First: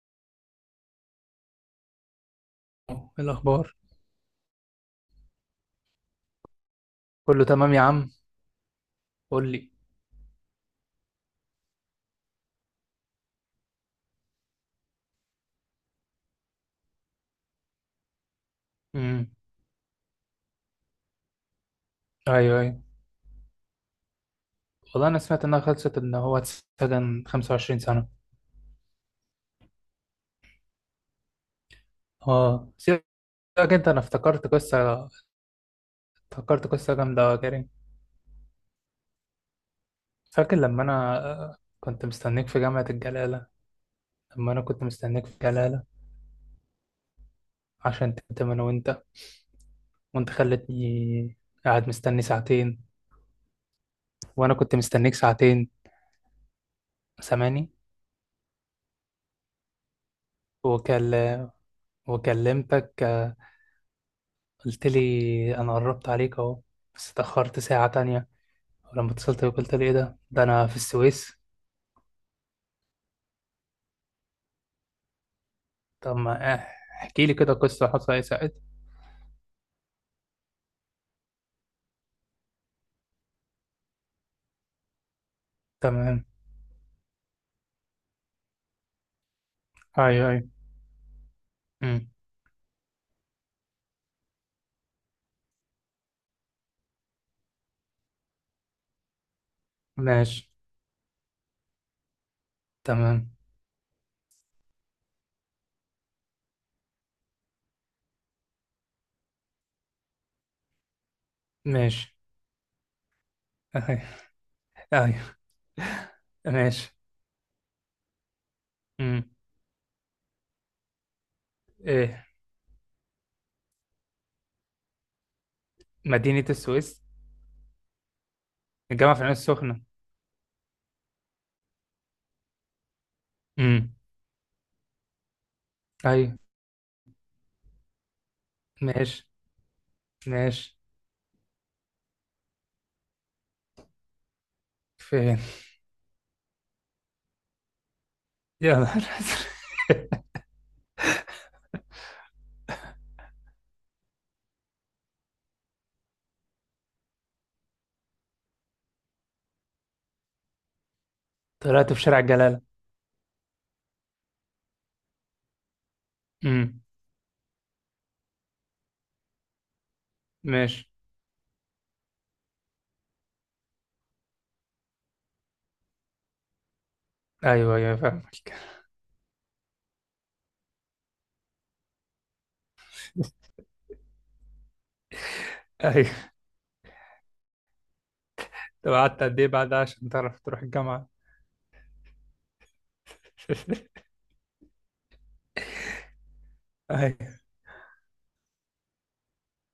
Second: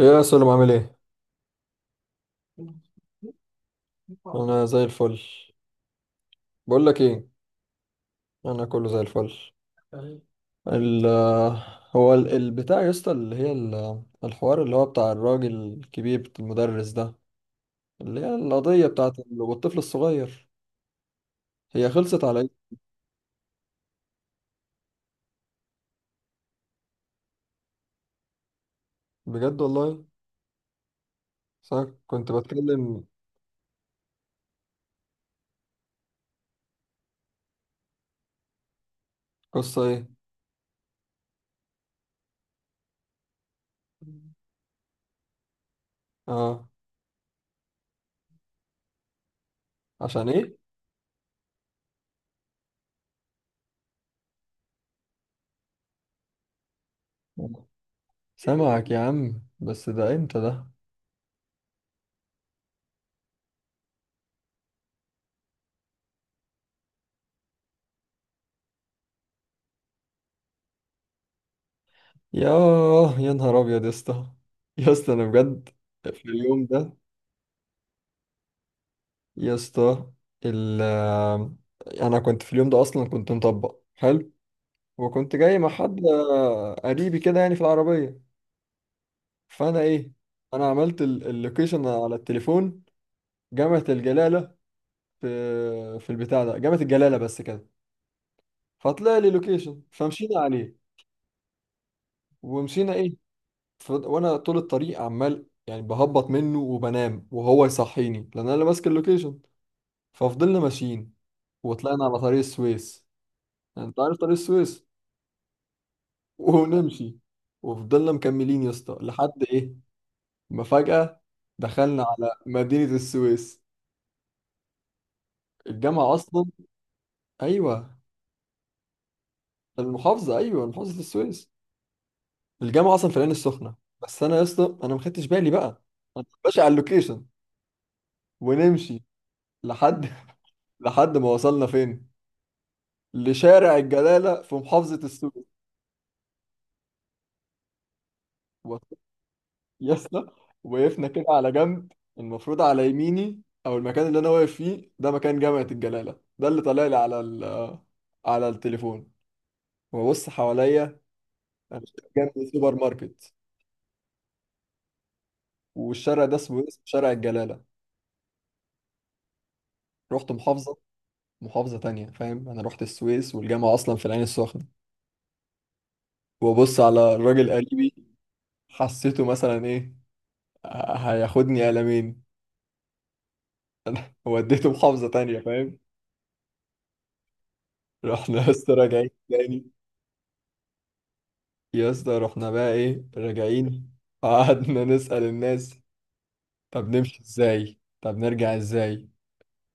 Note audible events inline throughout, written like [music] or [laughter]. ايه يا سلام، عامل ايه؟ إيه الأخبار؟ الحمد، انا زي الفل. بقول لك ايه، كله تمام يا عم. انا كله زي الفل. قول لي. ال هو البتاع يا اسطى، اللي هي الحوار اللي هو بتاع الراجل الكبير المدرس ده، اللي هي القضية بتاعت امم. والطفل الصغير. هي خلصت على أيوه، ايه؟ أيوه. والله أنا سمعت إنها خلصت إن هو اتسجن 25 سنة. بجد والله. بس أنا كنت أه، بتكلم. سيبك. أنا افتكرت قصة. افتكرت قصة جامدة يا كريم. قصة ايه؟ فاكر لما أنا كنت مستنيك في جامعة الجلالة؟ لما أنا كنت مستنيك في الجلالة. اه، عشان تتم أنا وأنت. عشان وأنت ايه؟ خلتني قاعد مستني ساعتين. وأنا كنت مستنيك ساعتين. سامعني؟ سامعك يا عم، بس ده امتى ده؟ وكل... وكلمتك، قلت لي أنا قربت عليك أهو. بس اتأخرت ساعة تانية. لما اتصلت بيك قلت لي ايه ده، انا في السويس. ياه يا نهار ابيض يا اسطى، يا اسطى انا بجد. طب في ما اليوم ده، احكي لي كده قصة حصل ايه ساعتها. يا اسطى، ال انا كنت في اليوم ده اصلا كنت مطبق حلو، وكنت جاي مع حد تمام. قريبي كده يعني في العربيه. فانا ايه؟ ايوه، ايوه. انا عملت اللوكيشن امم. على التليفون، جامعه الجلاله، في في البتاع ده جامعه الجلاله بس كده. فطلع لي لوكيشن، فمشينا ماشي. عليه ومشينا ايه. تمام. وانا طول الطريق عمال يعني بهبط منه وبنام، وهو يصحيني لان انا اللي ماسك اللوكيشن. ففضلنا ماشيين وطلعنا ماشي. على طريق السويس. يعني انت ايوه، عارف طريق السويس، ايوه. ماشي. ونمشي. وفضلنا مكملين يا اسطى امم. لحد ايه، ما فجأة دخلنا ايه؟ على مدينة السويس. الجامعة أصلا، مدينة السويس؟ أيوة الجامعة في العين السخنة. المحافظة، أيوة محافظة السويس، الجامعة أصلا في العين السخنة. امم. بس أنا يا اسطى أنا ما خدتش بالي بقى، أنا ايوه. ماشي على اللوكيشن ونمشي، ماشي. لحد [laughs] ماشي. لحد ما وصلنا فين، لشارع الجلالة في محافظة فين؟ السويس. يا نهار يا أزرق. اسطى وقفنا كده على جنب. المفروض على يميني او المكان اللي انا واقف فيه ده مكان جامعة الجلالة، ده اللي طالع لي على على التليفون. وببص حواليا، [laughs] أنا طلعت في شارع جنبي الجلالة. سوبر ماركت، والشارع ده اسمه إيه؟ امم. اسمه شارع الجلالة. رحت محافظة، ماشي. محافظة تانية، فاهم، انا رحت السويس والجامعة اصلا في العين السخنة. وببص على الراجل ايوه، ايوه، قريبي، أيوه، فاهمك. [laughs] حسيته مثلا ايه، هياخدني قلمين. [laughs] وديته محافظة تانية، فاهم. ايوه. رحنا بس طب راجعين قعدت قد ايه تاني، بعد عشان تعرف تروح الجامعة؟ يا اسطى رحنا بقى ايه راجعين. [laughs] قعدنا نسأل الناس، طب نمشي ازاي، طب نرجع ازاي.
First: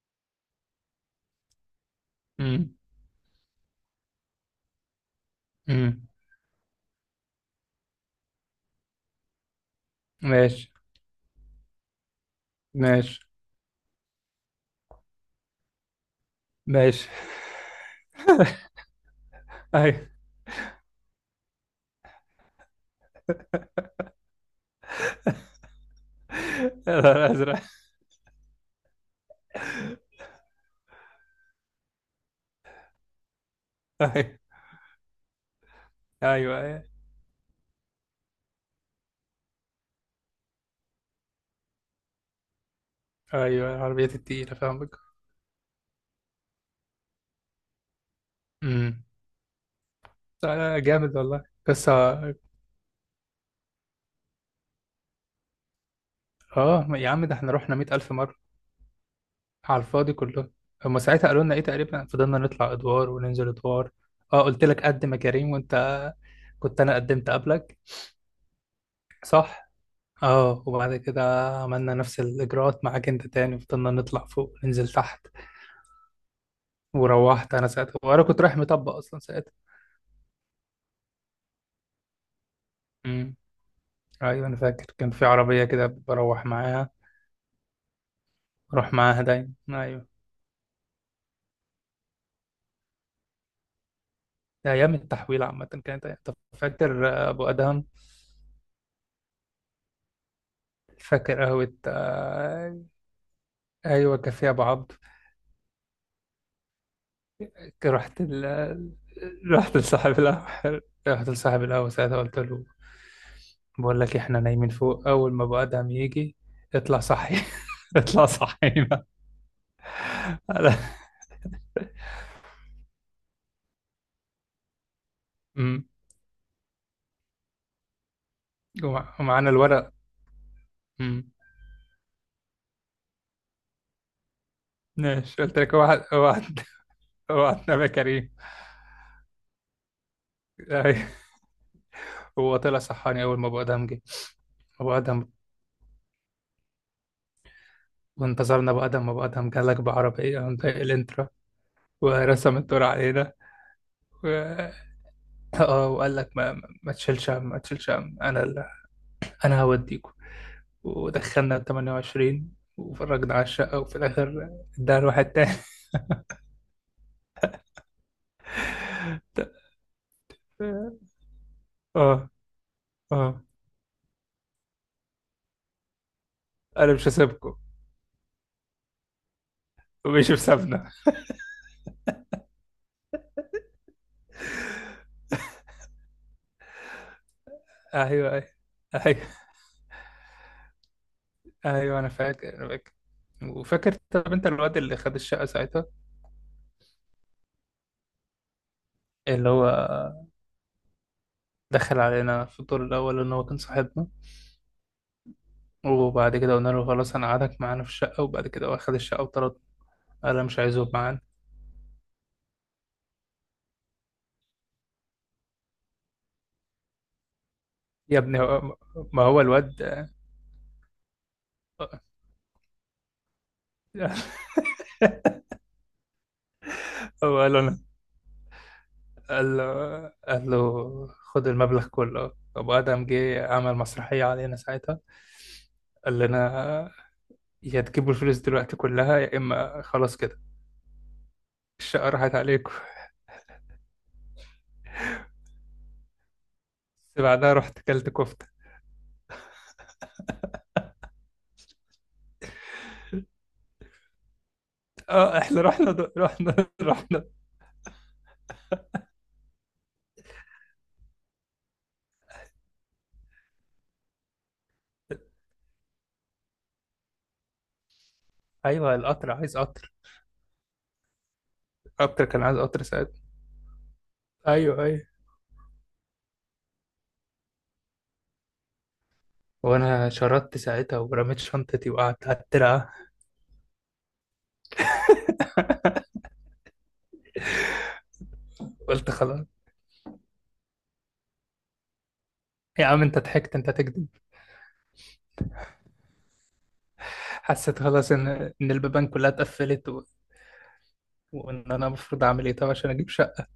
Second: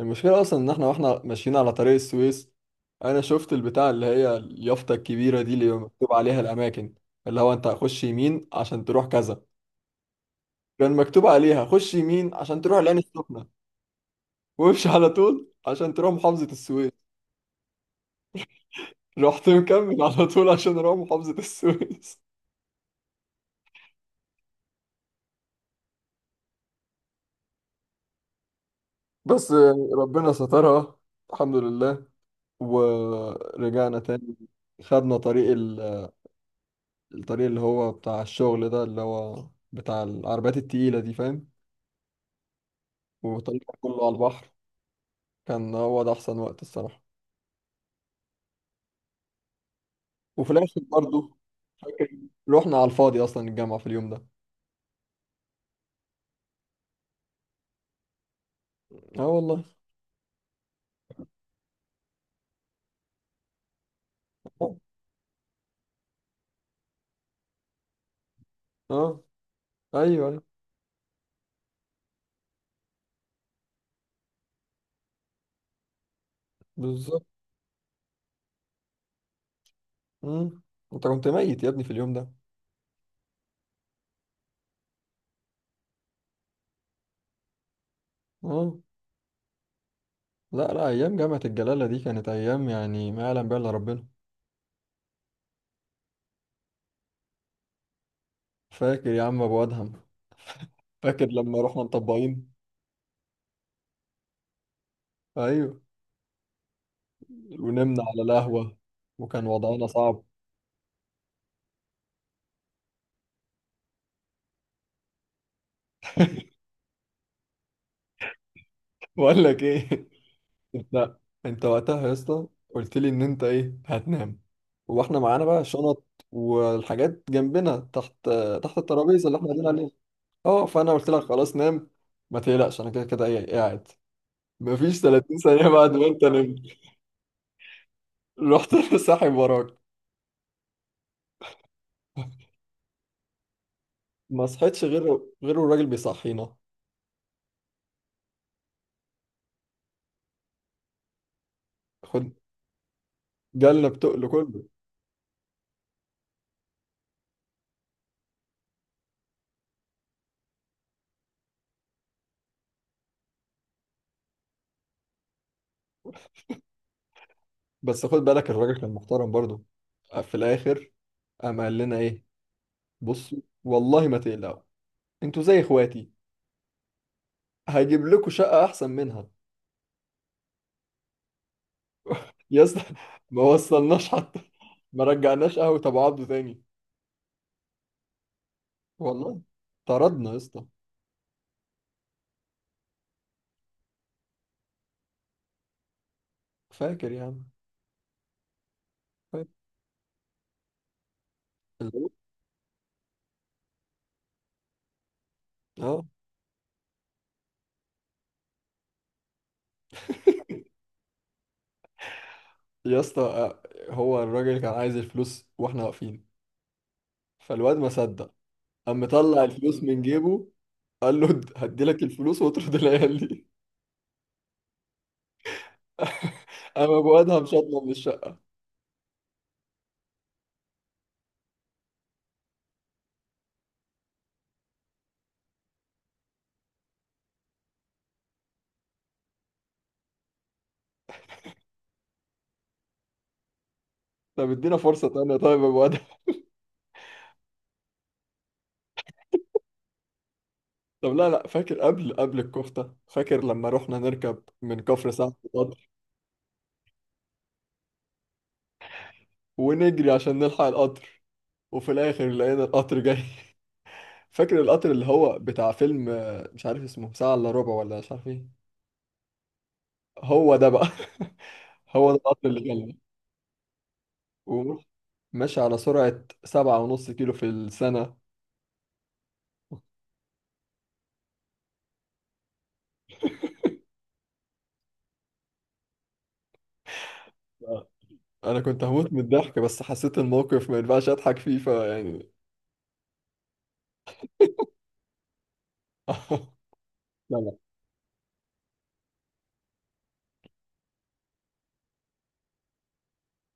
المشكلة اصلا ان احنا واحنا ماشيين على طريق السويس، ايوه. انا شفت البتاع اللي هي اليافطة الكبيرة دي اللي امم. مكتوب عليها الاماكن، اللي هو انت هتخش يمين عشان تروح كذا. ماشي. كان مكتوب عليها خش يمين عشان تروح العين ماشي. السخنة، وامشي على طول عشان تروح محافظة السويس. ماشي. [laughs] رحت مكمل ايوه، على طول عشان اروح محافظة السويس. الازرق. [laughs] بس يعني ربنا سترها، الحمد لله، ورجعنا تاني. ايوه، خدنا طريق ايوه، الطريق اللي هو بتاع الشغل ده، اللي هو بتاع العربيات التقيلة دي، فاهم. والطريق كان ايوه، كله على العربيات البحر، التقيلة فاهمك. كان هو ده أحسن وقت الصراحة. امم. وفي آه، الآخر جامد برضه، والله، بس فاكر اه رحنا على الفاضي أصلا الجامعة في اليوم ده. آه، يا عم ده احنا رحنا 100,000 مرة اه والله. على الفاضي كله. هما ساعتها قالوا لنا ايه تقريبا؟ فضلنا نطلع ادوار وننزل ادوار. اه، قلت اه. لك قدم يا كريم وانت كنت انا قدمت قبلك، آه، صح. أيوه أيوه اه، وبعد كده عملنا نفس الاجراءات معاك انت تاني. فضلنا نطلع فوق وننزل تحت. بالظبط. وروحت انا ساعتها وانا كنت رايح مطبق اصلا ساعتها. مم. أنت كنت ميت يا ابني في اليوم ده. امم. ايوه، انا فاكر كان في عربيه كده بروح معاها. اه. بروح معاها دايما، ايوه. لا لا، أيام جامعة الجلالة دي كانت أيام يعني ما يعلم بها إلا ربنا. ده ايام التحويل عامه طب فاكر ابو ادهم؟ فاكر يا عم أبو أدهم؟ فاكر فاكر لما قهوه رحنا مطبقين، آه، ايوه، كافيه ابو عبد. ايوه، فاكر؟ ونمنا على القهوة، وكان رحت وضعنا لصاحب صعب. القهوه. رحت لصاحب القهوه ساعتها قلت له: بقول لك احنا نايمين فوق، اول ما ابو ادهم يجي اطلع صحي. [laughs] اطلع صحينا. [laughs] بقول لك ايه. أنا- انت انت وقتها يا اسطى قلت لي ان انت ايه هتنام، واحنا معانا بقى أمم. شنط والحاجات جنبنا تحت، تحت الترابيزة اللي احنا ومعانا قاعدين عليها. الورق. اه فانا قلت لك خلاص نام، ما تقلقش، انا كده كده ايه إيه قاعد. مفيش ماشي. 30 قلت ثانية لك بعد اوعى، ما انت اوعى، نمت اوعى تنام يا كريم. رحت [laughs] ساحب وراك. أيوة. هو طلع صحاني اول ما ابو ادهم جه. ما صحيتش ابو غير، ادهم. الراجل بيصحينا. وانتظرنا ابو ادهم. ابو ادهم جالك بعربيه عند الانترا، خد، ورسم الدور علينا. جالنا و... بتقل كله. اه، وقال لك ما تشيلش هم، ما تشيلش هم. انا هوديكوا. ودخلنا 28 وفرجنا على الشقه وفي الاخر اداها لواحد تاني. بس خد بالك الراجل كان محترم برضه، في الاخر [laughs] قام قال لنا ايه، اه، بص اه، والله ما تقلقوا، انتوا زي اخواتي، انا مش هسيبكم. هجيب لكم شقة احسن منها. ومش بسابنا. يا اسطى [laughs] ما وصلناش حتى، ما رجعناش قهوة ابو عبده تاني. ايوه، ايوه، أيوة. والله طردنا يا اسطى. ايوه، انا فاكر انا فاكر. وفاكر؟ طب انت الواد اللي خد الشقه ساعتها، فاكر يعني، فاكر اللي هو دخل الواد- علينا في الدور الاول ان هو كان صاحبنا. اه وبعد كده قلنا له خلاص انا قعدك معانا في الشقه، وبعد كده هو خد الشقه وطرد. قال انا مش عايزه يبقى معانا. يا اسطى، هو الراجل كان عايز الفلوس واحنا واقفين، فالواد ما يا صدق، ابني، قام ما هو مطلع الواد الفلوس من [laughs] جيبه، قال له هديلك الفلوس واطرد العيال دي. [laughs] قام ابو هو ادهم قال له انا شطنا من الشقة. قال له قال له خد المبلغ كله. ابو ادم جه عمل مسرحيه علينا ساعتها. قال لنا: يا تجيبوا الفلوس دلوقتي كلها يا اما خلاص كده، الشقه راحت عليكم. طب ادينا فرصة تانية طيب يا ابو. بس بعدها رحت كلت كفتة. طب لا لا، فاكر قبل الكفتة، فاكر لما رحنا نركب من كفر سعد اه، احنا القطر، رحنا رحنا [laughs] رحنا. ونجري عشان نلحق القطر. وفي الآخر لقينا القطر جاي. [laughs] فاكر القطر اللي هو بتاع فيلم مش عارف اسمه، ساعة إلا ربع ولا مش عارف ايه. ايوه، القطر عايز قطر. هو ده بقى. [laughs] هو ده القطر كان القطر عايز اللي قطر جالنا، ساعتها. ايوه، ايوه. وماشي على سرعة سبعة ونص كيلو في السنة. وانا شردت ساعتها ورميت شنطتي وقعدت على الترعة. أنا كنت قلت هموت من خلاص. الضحك، بس حسيت الموقف ما ينفعش أضحك فيه فيعني. يا عم انت ضحكت، انت تكذب. [laughs] لا لا. حسيت خلاص ان البيبان كلها اتقفلت وان انا المفروض اعمل ايه طب عشان اجيب شقه.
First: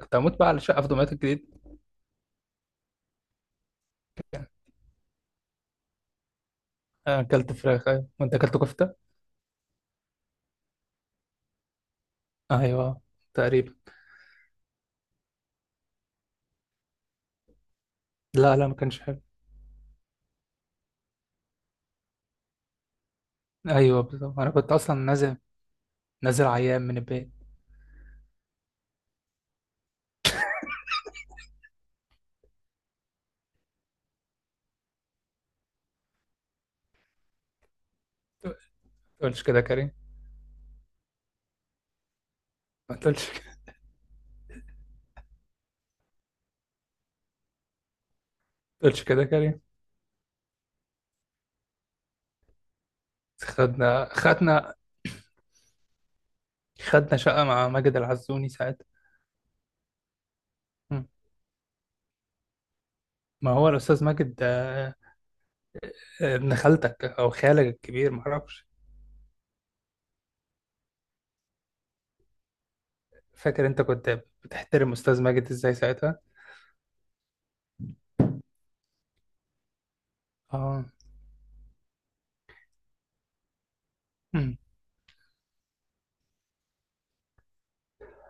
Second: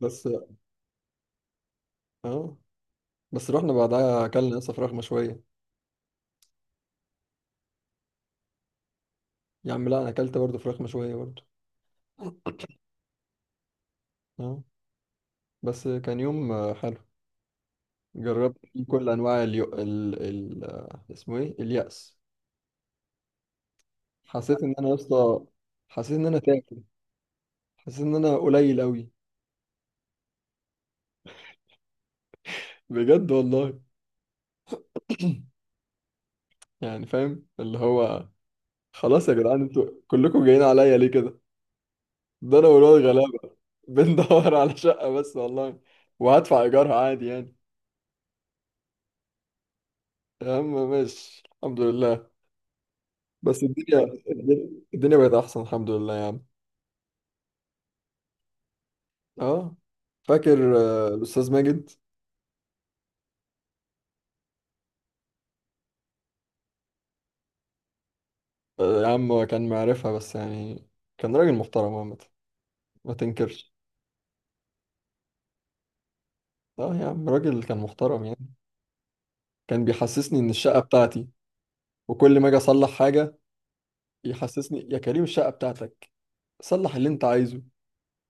كنت بس هموت بقى على شقه في دمياط الجديد. اه، بس رحنا بعدها أكلنا لسه فراخ مشوية. انا اكلت فراخ، ايوه، وانت اكلت كفته. يا عم لا، انا اكلت برضه فراخ مشوية برضه. ايوه، تقريبا. اه، بس كان يوم حلو. لا، لا، جربت ما فيه كانش كل حلو. انواع اليو... ال... ال... آه، اسمه ايه، اليأس. ايوه، بالظبط انا حسيت كنت ان انا يا اصلا نازل. اسطى، حسيت ان انا نازل تاكل، عيان من البيت. حسيت ان انا قليل قوي، بجد والله. يعني فاهم اللي هو، خلاص يا تقولش كده جدعان كريم؟ انتوا كلكم جايين عليا ليه كده، ده انا ما والواد تقولش كده- غلابة بندور [laughs] على شقة بس والله، وهدفع ايجارها عادي يعني. ما تقولش كده كريم. يا عم ماشي الحمد لله. بس خدنا الدنيا، خدنا الدنيا بقت احسن، الحمد لله يا عم. خدنا شقة مع ماجد العزوني ساعتها. اه، فاكر مم. الأستاذ ماجد. ما هو الأستاذ ماجد. آه، ابن خالتك أو خالك الكبير معرفش. يا عم هو كان معرفها بس يعني كان راجل محترم عامة، ما فاكر تنكرش. أنت كنت بتحترم أستاذ ماجد إزاي ساعتها؟ اه يا عم راجل كان محترم يعني، كان بيحسسني إن الشقة آه. بتاعتي، وكل ما أجي أصلح حاجة مم. يحسسني يا كريم الشقة بتاعتك، صلح اللي أنت عايزه.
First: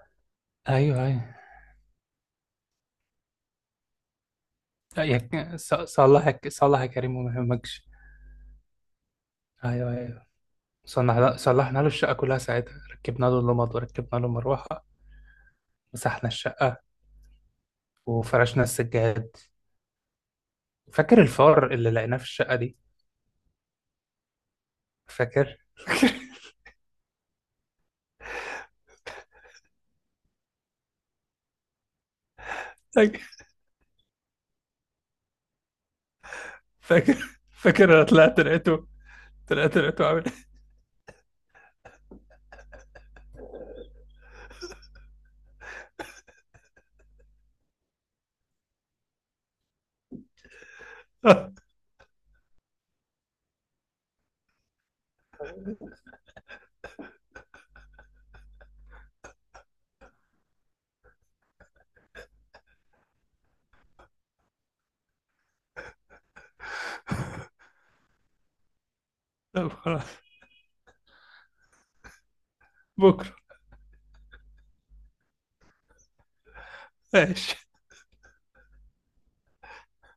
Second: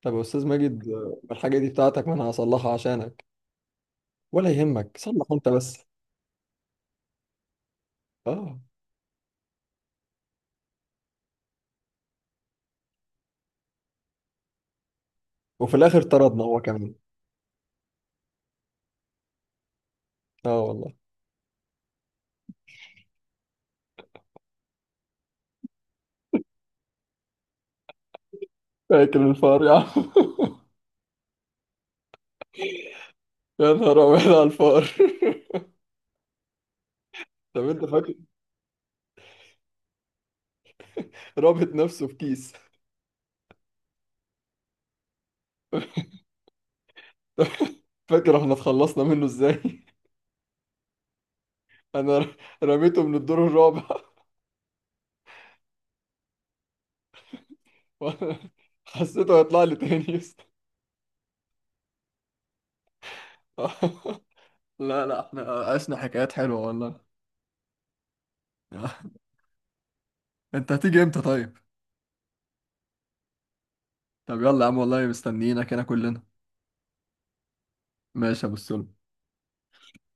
طب يا أستاذ ماجد أيوه، أيوه. الحاجة دي بتاعتك، ما أنا هصلحها عشانك، ولا يهمك، صلح أنت بس. صلحك صلح يا كريم وما يهمكش. اه. أيوه، أيوه. صلحنا له الشقة كلها ساعتها، ركبنا له اللمض وركبنا له مروحة. وفي الآخر مسحنا طردنا هو الشقة كمان. وفرشنا السجاد. اه والله. فاكر الفار اللي لقيناه في الشقة دي؟ فاكر؟ فاكر الفار يا عم. [laughs] يا نهار أبيض على الفار. فاكر؟ [laughs] طب فاكر أنت انا فاكر، طلعت لقيته. طلعت لقيته عامل [laughs] رابط نفسه في كيس. [laughs] فاكر احنا اتخلصنا منه ازاي؟ إيه؟ [laughs] انا ر- رميته من الدور الرابع. [laughs] وأنا حسيته هيطلع لي تاني يا اسطى. [laughs] لا لا، احنا عشنا حكايات حلوة والله. [laughs] طب خلاص. انت هتيجي امتى طيب؟ بكره. طب يلا يا عم، والله مستنيينك هنا كلنا. ماشي. ماشي يا ابو السلم،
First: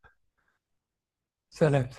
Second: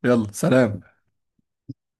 يلا سلام. سلام.